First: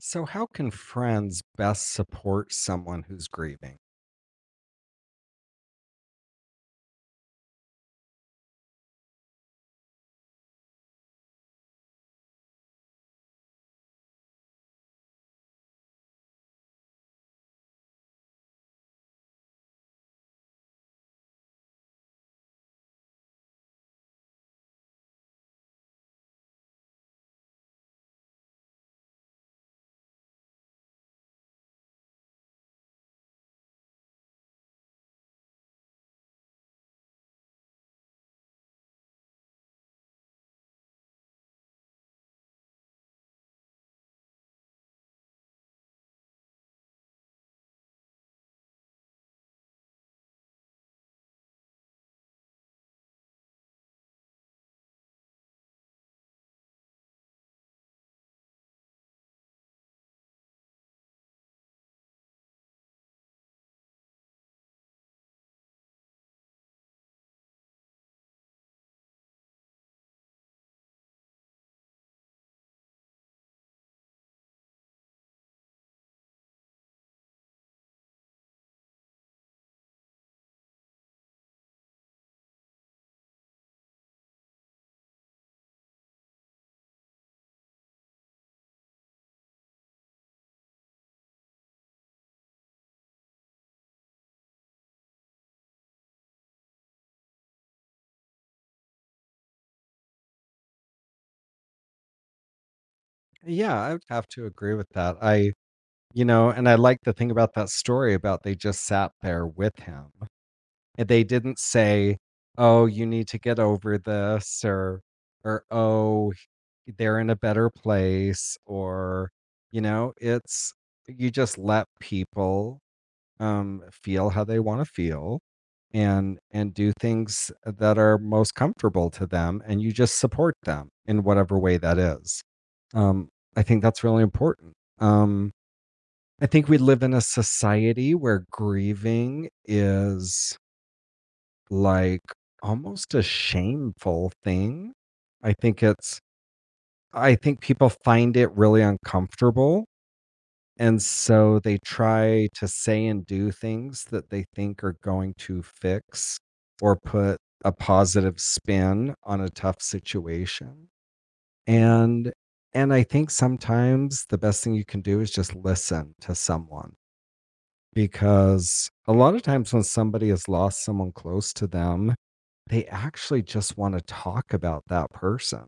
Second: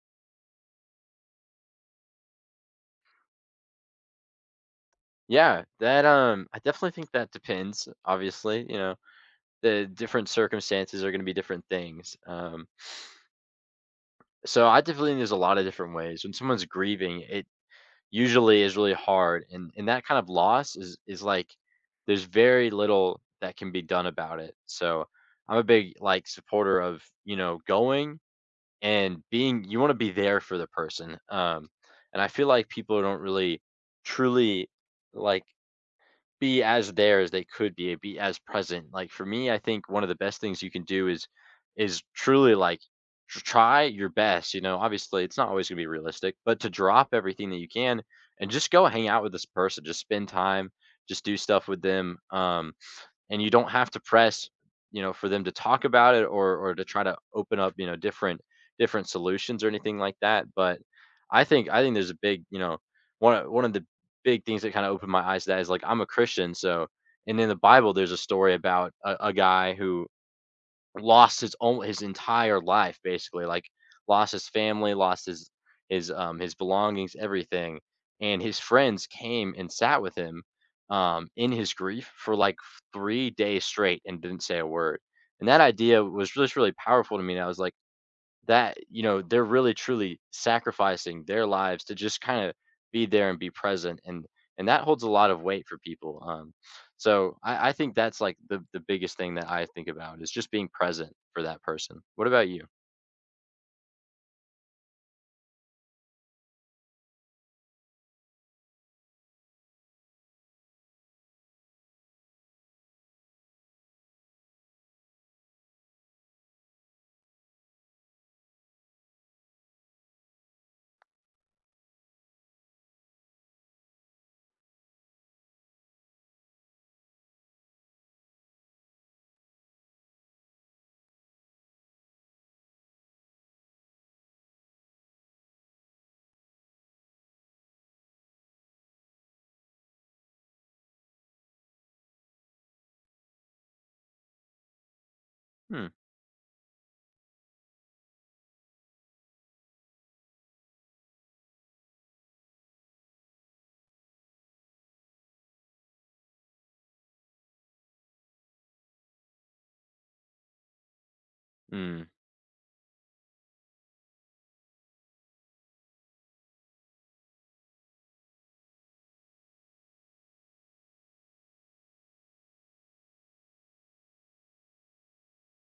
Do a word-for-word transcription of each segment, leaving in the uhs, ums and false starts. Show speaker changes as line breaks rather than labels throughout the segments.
So, how can friends best support someone who's grieving?
Yeah, that, um, I definitely think that depends, obviously, you know, the different circumstances are gonna be different things, um, so I definitely think there's a lot of different ways. When someone's grieving, it usually is really hard, and and that kind of loss is is like there's very little that can be done about it, so I'm a big, like, supporter of, you know, going and being you wanna be there for the person, um, and I feel like people don't really truly, like be as there as they could be, be as present. Like for me, I think one of the best things you can do is is truly like tr- try your best. You know, obviously it's not always gonna be realistic, but to drop everything that you can and just go hang out with this person, just spend time, just do stuff with them. Um, and you don't have to press you know for them to talk about it or or to try to open up you know different different solutions or anything like that, but i think i think there's a big, you know, one of- one of the big things that kind of opened my eyes to that is like I'm a Christian, so and in the Bible there's a story about a, a guy who lost his own his entire life basically, like, lost his family, lost his his, um, his belongings, everything, and his friends came and sat with him, um, in his grief for, like, three days straight and didn't say a word, and that idea was just really powerful to me, and I was like, that you know they're really truly sacrificing their lives to just kind of be there and be present, and and that holds a lot of weight for people. Um so i i think that's like the the biggest thing that I think about is just being present for that person. What about you?
Yeah, I would have to agree with that. I, you know, and I like the thing about that story about they just sat there with him. And they didn't say, "Oh, you need to get over this," or, or "Oh, they're in a better place," or, you know, it's you just let people um, feel how they want to feel and and do things that are most comfortable to them, and you just support them in whatever way that is. um, I think that's really important. um, I think we live in a society where grieving is, like, almost a shameful thing. i think
Hmm.
it's I think people find it really uncomfortable, and so they try to say and do things that they think are going to fix or put a positive spin on a tough situation.
mm,
And and I think sometimes the best thing you can do is just listen to someone, because a lot of times when somebody has lost someone close to them, they actually just want to talk about that person,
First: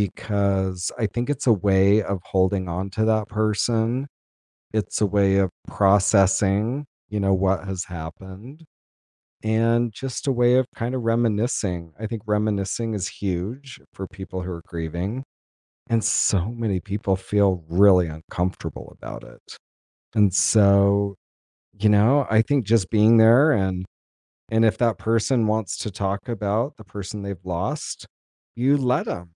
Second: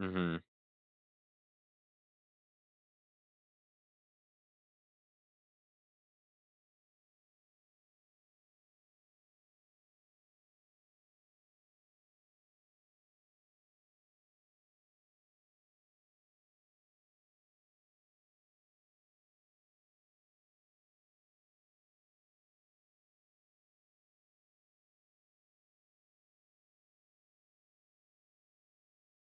hmm.
I think it's a way of holding on to that person. It's a way of processing, you know, what has happened, and just a way of kind of reminiscing. I think reminiscing is huge for people who are grieving. And so many people feel really uncomfortable about it. And so, you know, I think just being there, and and if that person wants to talk about the person they've lost, you let them,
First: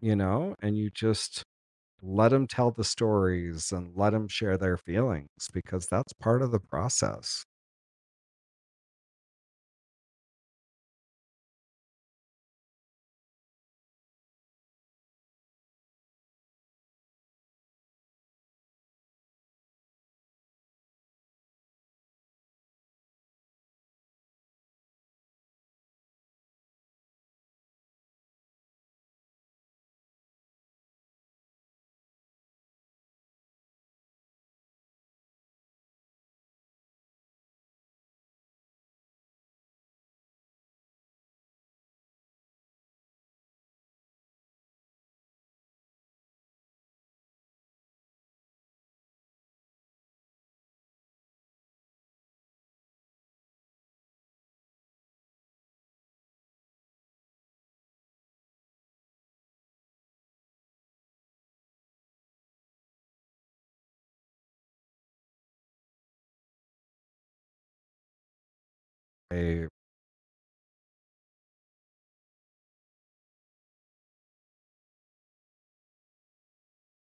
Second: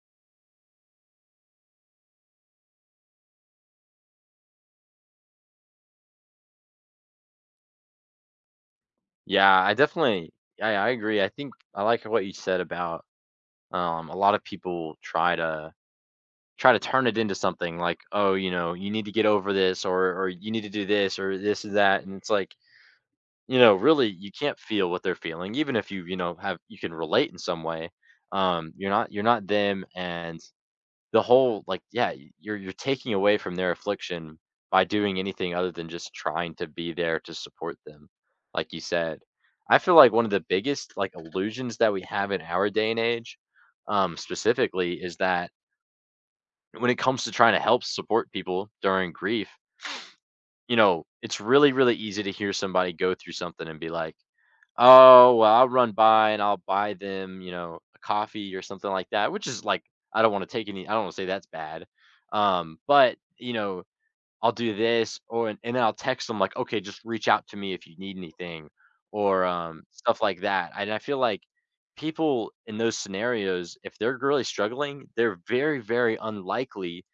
you know, and you just let them tell the stories and let them share their feelings, because that's part of the process.
Yeah i definitely I, I agree. I think i like what you said about, um, a lot of people try to try to turn it into something like, oh, you know, you need to get over this, or or you need to do this or this or that, and it's like, you know, really, you can't feel what they're feeling, even if you, you know, have you can relate in some way. Um, you're not, you're not them, and the whole like, yeah, y- you're you're taking away from their affliction by doing anything other than just trying to be there to support them, like you said. I feel like one of the biggest, like, illusions that we have in our day and age, um, specifically, is that when it comes to trying to help support people during grief, you know, it's really, really easy to hear somebody go through something and be like, oh, well, I'll run by and I'll buy them, you know, a coffee or something like that, which is like I don't wanna take any I don't wanna say that's bad. Um, but, you know, I'll do this or and then I'll text them like, "Okay, just reach out to me if you need anything," or,
Right,
um, stuff like that, and I feel like people in those scenarios, if they're really struggling, they're very, very unlikely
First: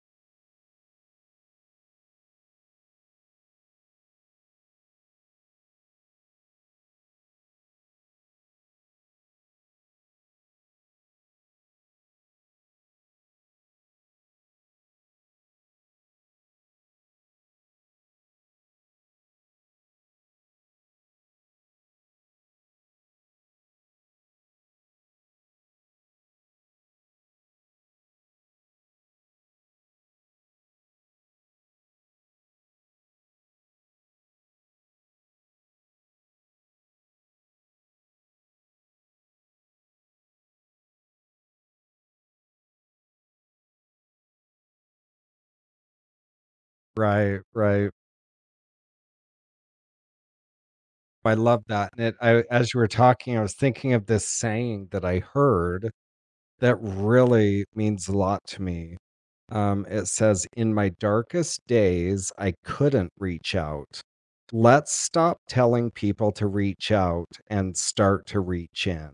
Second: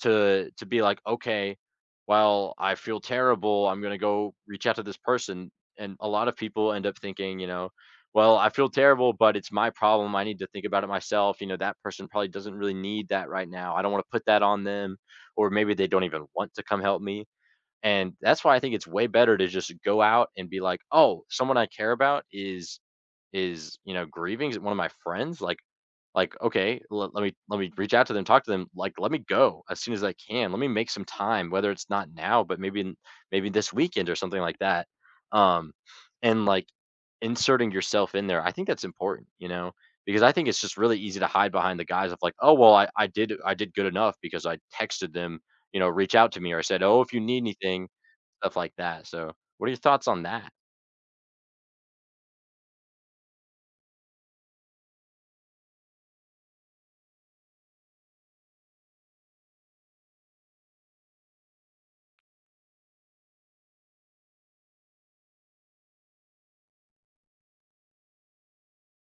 to to be like, "Okay, well, I feel terrible, I'm gonna go reach out to this person," and a lot of people end up thinking, you know, "Well, I feel terrible, but it's my problem, I need to think about it myself," you know, "That person probably doesn't really need that right now, I don't wanna put that on them," or maybe they don't even want to come help me. And that's why I think it's way better to just go out and be like, oh, someone I care about is is, you know, grieving one of my friends, like like, okay, let, let me let me reach out to them, talk to them, like let me go as soon as I can. Let me make some time, whether it's not now, but maybe in, maybe this weekend or something like that. Um, and like inserting yourself in there, I think that's important, you know, because I think it's just really easy to hide behind the guise of like, oh well, I, I did I did good enough because I texted them, you know, reach out to me or I said, oh, if you need
right,
anything,
right.
stuff like that. So, what are your thoughts on that?
I love that. And it, I, as you were talking, I was thinking of this saying that I heard that really means a lot to me. Um, it says, in my darkest days, I couldn't reach out. Let's stop telling people to reach out and start to reach in.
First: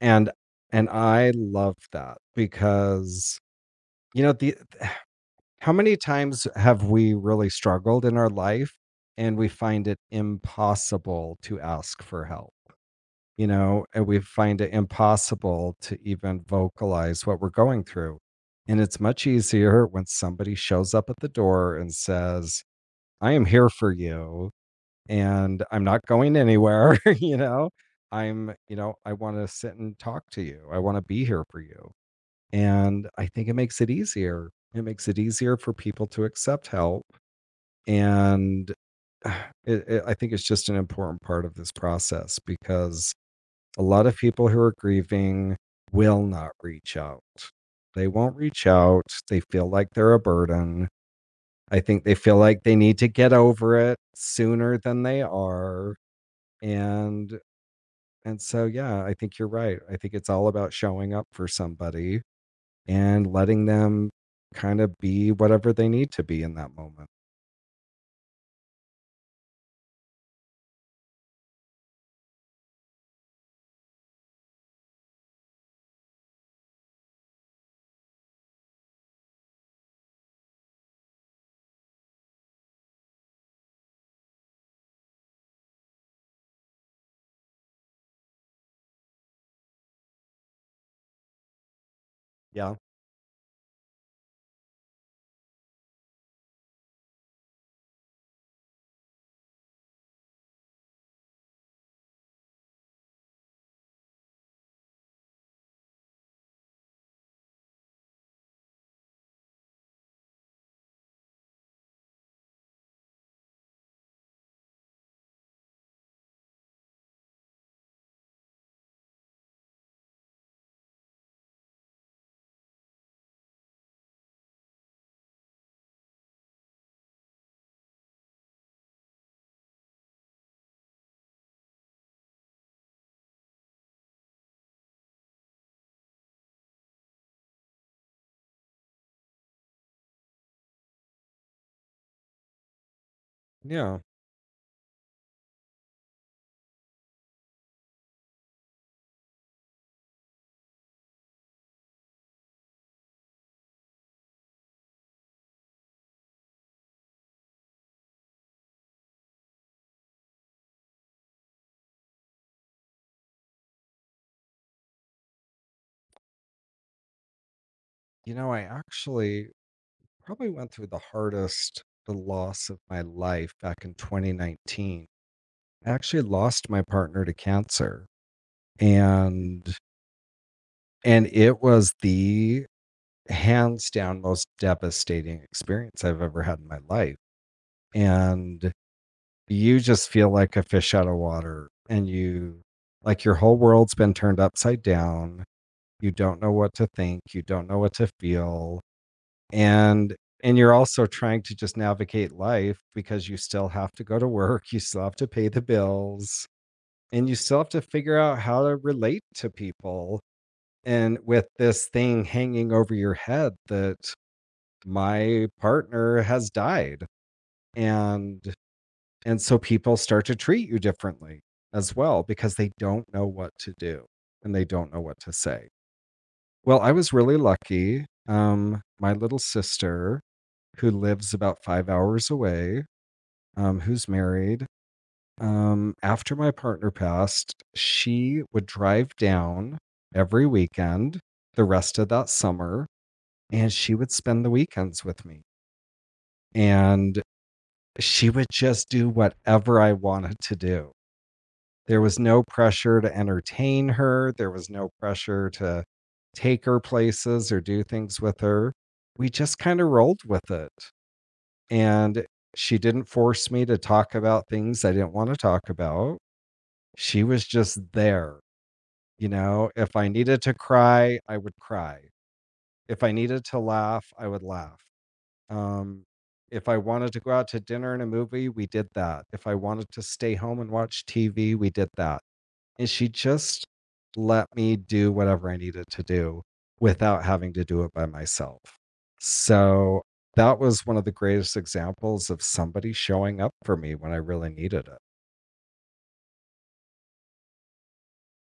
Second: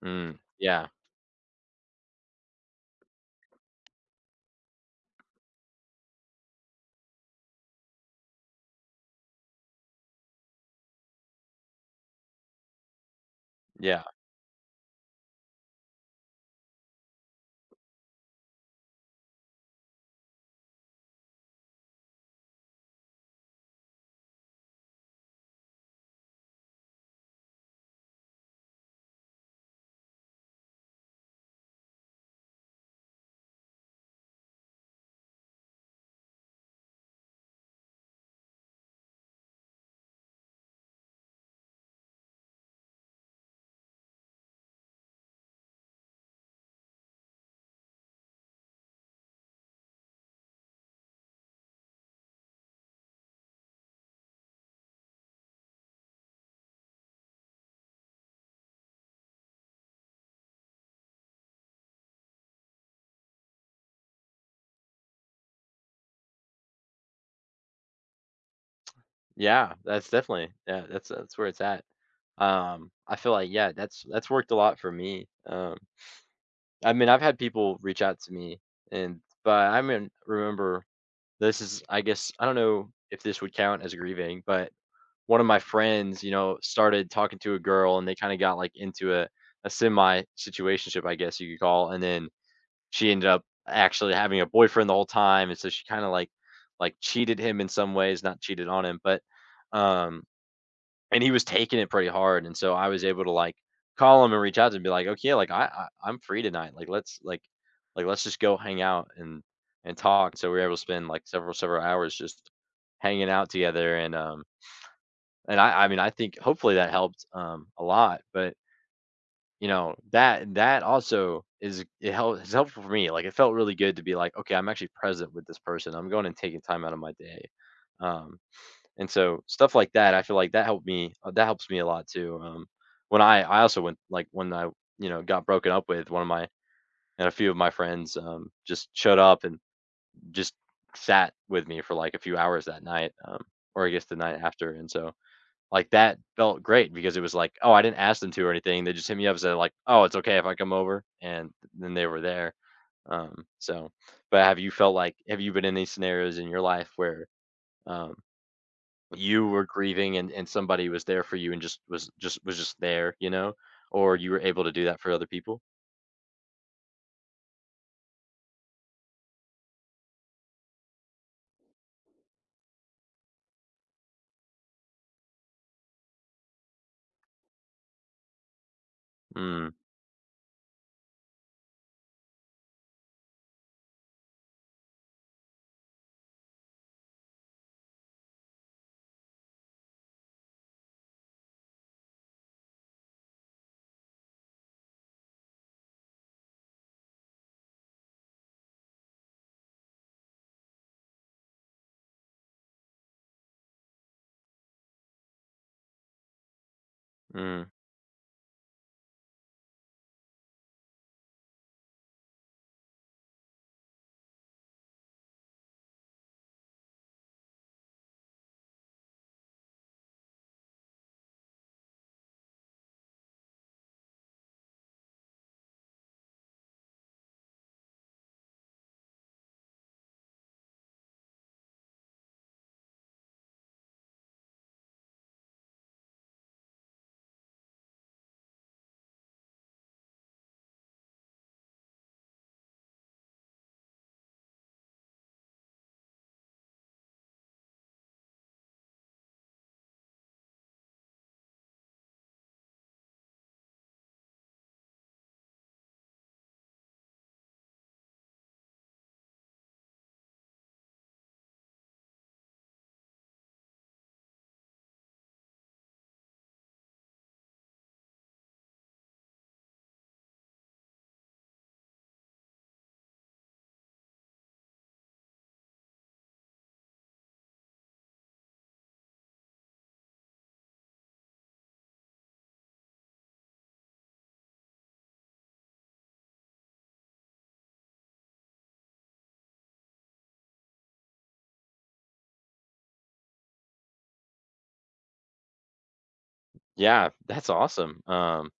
And
Mm, yeah,
and I love that, because you know the how many times have we really struggled in our life and we find it impossible to ask for help? You know,
yeah.
and we find it impossible to even vocalize what we're going through. And it's much easier when somebody shows up at the door and says, I am here for you and I'm not going anywhere. You know, I'm, you know, I want to sit and talk to you. I want to be here for you. And I think it makes it easier. It makes it easier for people to accept help. And uh, it, it, I think it's just an important part of this process, because a lot of people who are grieving will not reach out. They won't reach out. They feel like they're a burden. I think they feel like they need to get over it sooner than they are. And and so yeah, I think you're right. I think it's all about showing up for somebody and letting them kind of be whatever they need to be in that moment.
Yeah, that's definitely yeah, that's that's where it's at. Um, I feel like, yeah, that's that's worked a lot for me. Um, I mean, I've had people reach out to me, and but I mean, remember this is I guess I don't know if this would count as grieving, but one of my friends, you know, started talking to a girl, and they kind of got like into a a semi situationship, I guess you could call, and then
Yeah.
she ended up actually having a boyfriend the whole time, and so she kind of like like cheated him in some ways, not cheated on him, but, um and he was taking it pretty hard. And so I was able to like call him and reach out to him and be like, okay, like I, I I'm free tonight. Like let's like like let's just go hang out and and talk. So we were able to spend like several several hours just hanging out together. And um and I I mean I think hopefully that helped, um, a lot. But you know that that also is it help, is helpful for me. Like it felt really good to be like, okay, I'm actually present with this person. I'm going and taking time out of my day. Um, and so stuff like that, I feel like that helped me uh, that helps me a lot too. Um, when I I also went like when I you know got broken up with one of my and a few of my friends, um, just showed up and just sat with me for like a few hours that night, um, or I
Yeah.
guess the night after. And so like that felt great because it was like, oh, I didn't ask them to or anything. They just hit me up and said like, oh, it's okay if I come over, and then they were there. Um, so but have you felt like have you been in these scenarios in your life where, um, you were grieving and and somebody was there for you and just was just was just there, you know? Or you were able to do that for other people?
You know, I actually probably went through the hardest the loss of my life back in twenty nineteen. I actually lost my partner to cancer,
Mm.
and and it was the hands down most devastating experience I've ever had in my life. And you just feel like a fish out of water, and you, like, your whole world's been turned upside down. You don't know what to think. You don't know what to feel. And and you're also trying to just navigate life, because you still have to go to work, you still have to pay the bills, and you still
Mm.
have to figure out how to relate to people. And with this thing hanging over your head that my partner has died. And and so people start to treat you differently as well, because they don't know what to do and they don't know what to say. Well, I was really lucky. Um, my little sister, who lives about five hours away, um, who's married, um, after my partner passed, she would drive down every weekend the rest of that summer, and she would spend the weekends with me, and she would just do whatever I wanted to do. There was no pressure to entertain her, there was no pressure to take her places or do things with her. We just kinda rolled with it, and she didn't force me to talk about things I didn't wanna talk about. She was just there, you know? If I needed to cry, I would cry. If I needed to laugh, I would laugh. Um, if I wanted to go out to dinner and a movie, we did that. If I wanted to stay home and watch T V, we did that, and she just let me do whatever I needed to do without having to do it by myself. So that was one of the greatest examples of somebody showing up for me when I really needed it.
Yeah, that's awesome. Um,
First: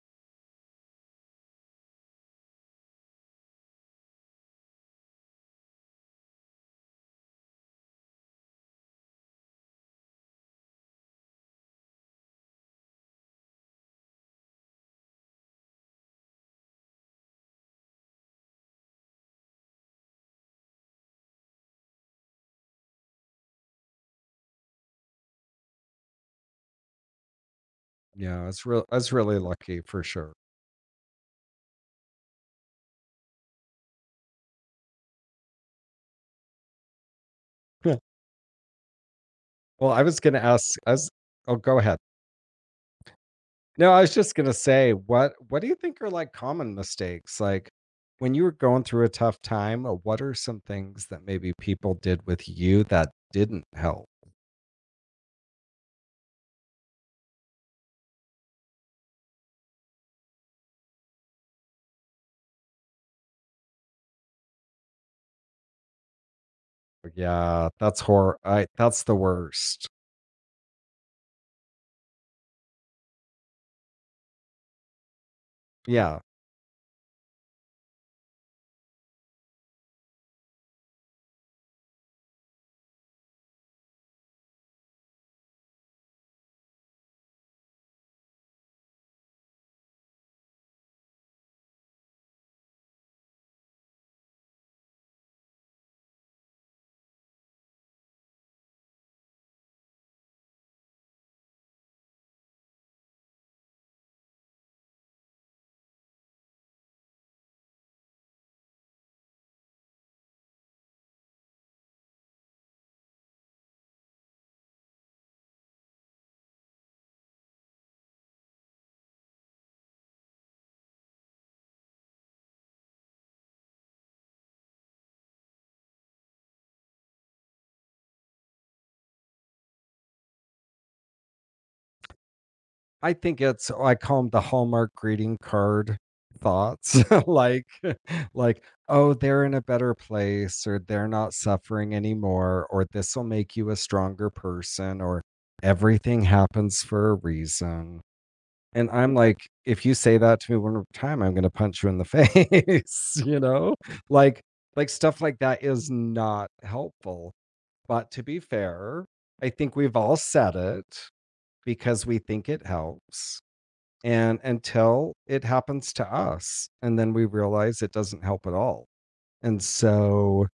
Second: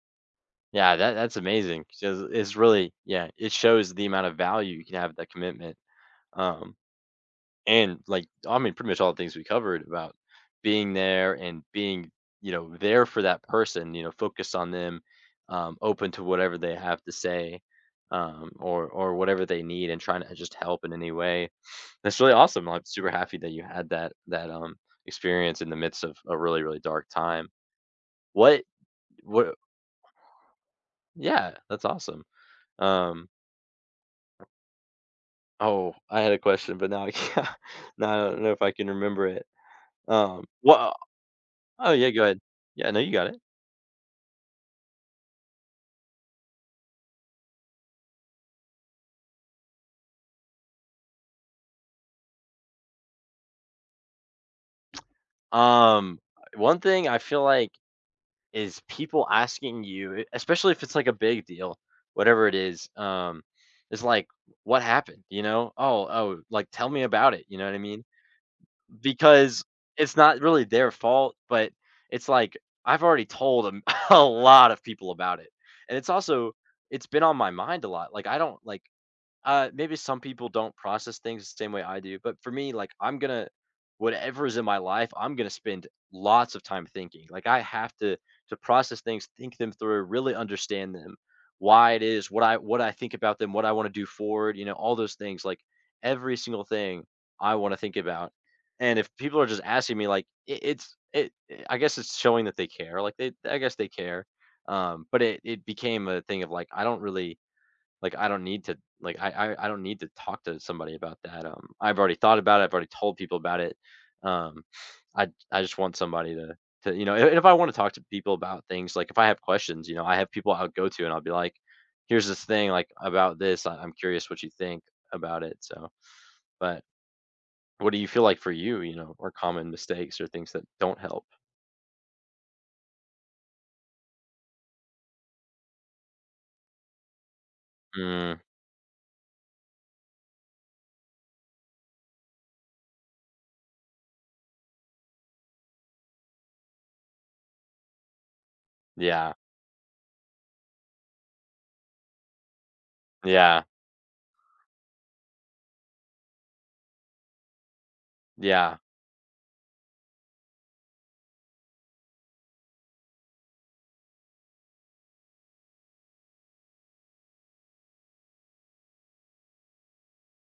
yeah, that that's amazing. 'Cause it's really, yeah, it shows the amount of value you can have that commitment. Um, and like I mean, pretty much all the things we covered about being there and being, you know, there for that person, you know, focused on them, um, open to whatever they have to say, um, or or whatever they need, and trying to just help in any way. That's really awesome. I'm super happy that you had that that, um, experience in the midst of a really, really dark time.
Yeah, I
What
was real I was really
what
lucky for sure.
yeah, that's awesome. Um, oh, I had a question, but now I can't
Yeah.
now I don't know if I can remember it.
Well, I was gonna
Um,
ask
well,
as oh go
oh,
ahead.
yeah, go ahead. Yeah, no, you got it.
No, I was just gonna say, what what do you think are like common mistakes? Like, when you were going through a tough time, uh, what are some things that maybe people did with you that didn't help?
Um, one thing I feel like is people asking you, e especially if it's, like, a big deal, whatever it is, um, is like, "What happened?" You know? "Oh oh," like, "Tell me about it." You know
Yeah,
what I
that's
mean?
hor I that's the
Because
worst.
it's not really their fault, but it's like I've already told a a lot of people about it, and it's
Yeah,
also it's been on my mind a lot, like, I don't like, uh, maybe some people don't process things the same way I do, but for me, like I'm gonna whatever is in my life, I'm gonna spend lots of time thinking. Like I have to to process things, think them through, really understand them, why it is, what I what I think about them, what I want to do forward, you know, all those things. Like every single thing I want to think about. And if people are just asking me, like it, it's it, it- I guess it's showing that they care. Like they, I guess they care. Um, but it it became a thing of like I don't really like, I don't need to like, I I I don't need to talk to somebody about that, um, I've already thought about it, I've already told people about it, um, I I just want somebody to to, you know, and if I wanna talk to people about things, like, if I have questions, you know, I have people I'll go to and I'll be like, "Here's this thing, like, about this, I I'm curious what you think about it," so but what do you feel like for you, you know, or common mistakes or things that don't help?
I think it's I call them the Hallmark greeting card thoughts, like
Mm,
like, "Oh, they're in a better place," or "They're not suffering anymore," or "This'll make you a stronger person," or "Everything happens for a reason." And I'm
yeah,
like, "If you say that to me one more time, I'm gonna punch you in the face," you
yeah,
know? Like like, stuff like that is not helpful. But to be
yeah,
fair, I think we've all said it because we think it helps. And until it happens to us, and then we realize it doesn't help at all. And so,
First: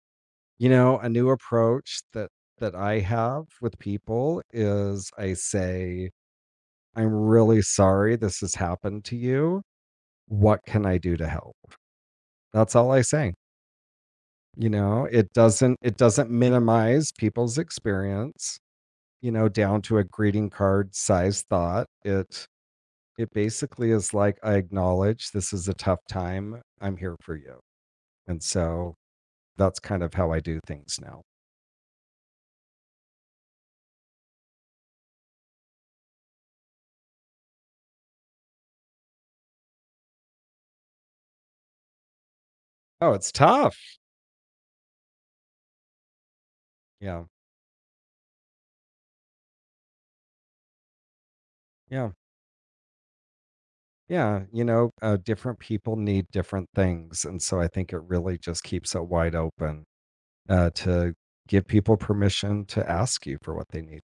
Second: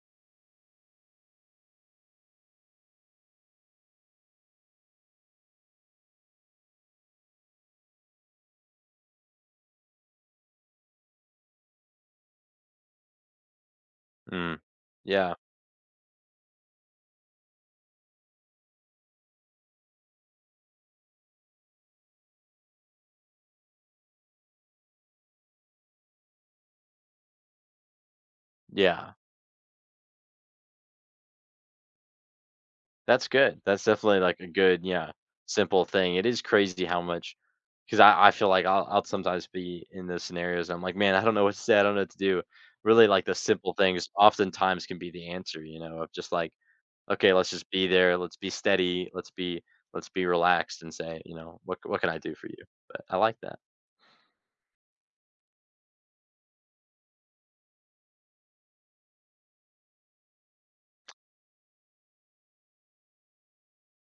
you know, a new approach that that I have with people is I say, I'm really sorry this has happened to you. What can I do to help? That's all I say.
mm,
You know, it
yeah,
doesn't it doesn't minimize people's experience, you know, down to a greeting card size thought. It it basically is like I acknowledge this is a tough time. I'm here for you. And so
yeah.
that's kind of how I do things now.
That's good. That's definitely like a good, yeah, simple thing. It is crazy how much, because I, I feel like I'll, I'll sometimes be in those scenarios. I'm like, man, I don't know what to say. I don't know what to do. Really,
Oh,
like
it's
the simple
tough.
things oftentimes can be the answer, you know, of just like,
Yeah.
okay, let's just be there. Let's be steady. Let's be, let's be relaxed and say, you know, what, what can
Yeah.
I do for you? But I like that.
Yeah. You know, uh, different people need different things. And so I think it really just keeps it wide open uh, to give people permission to ask you for what they need.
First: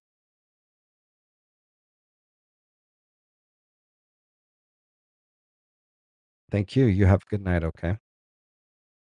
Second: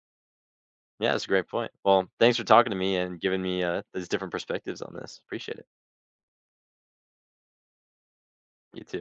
Yeah, that's a great point. Well, thanks for talking to me and giving me, uh, these different perspectives on this. Appreciate it.
Thank you. You have a good night. Okay.
You too.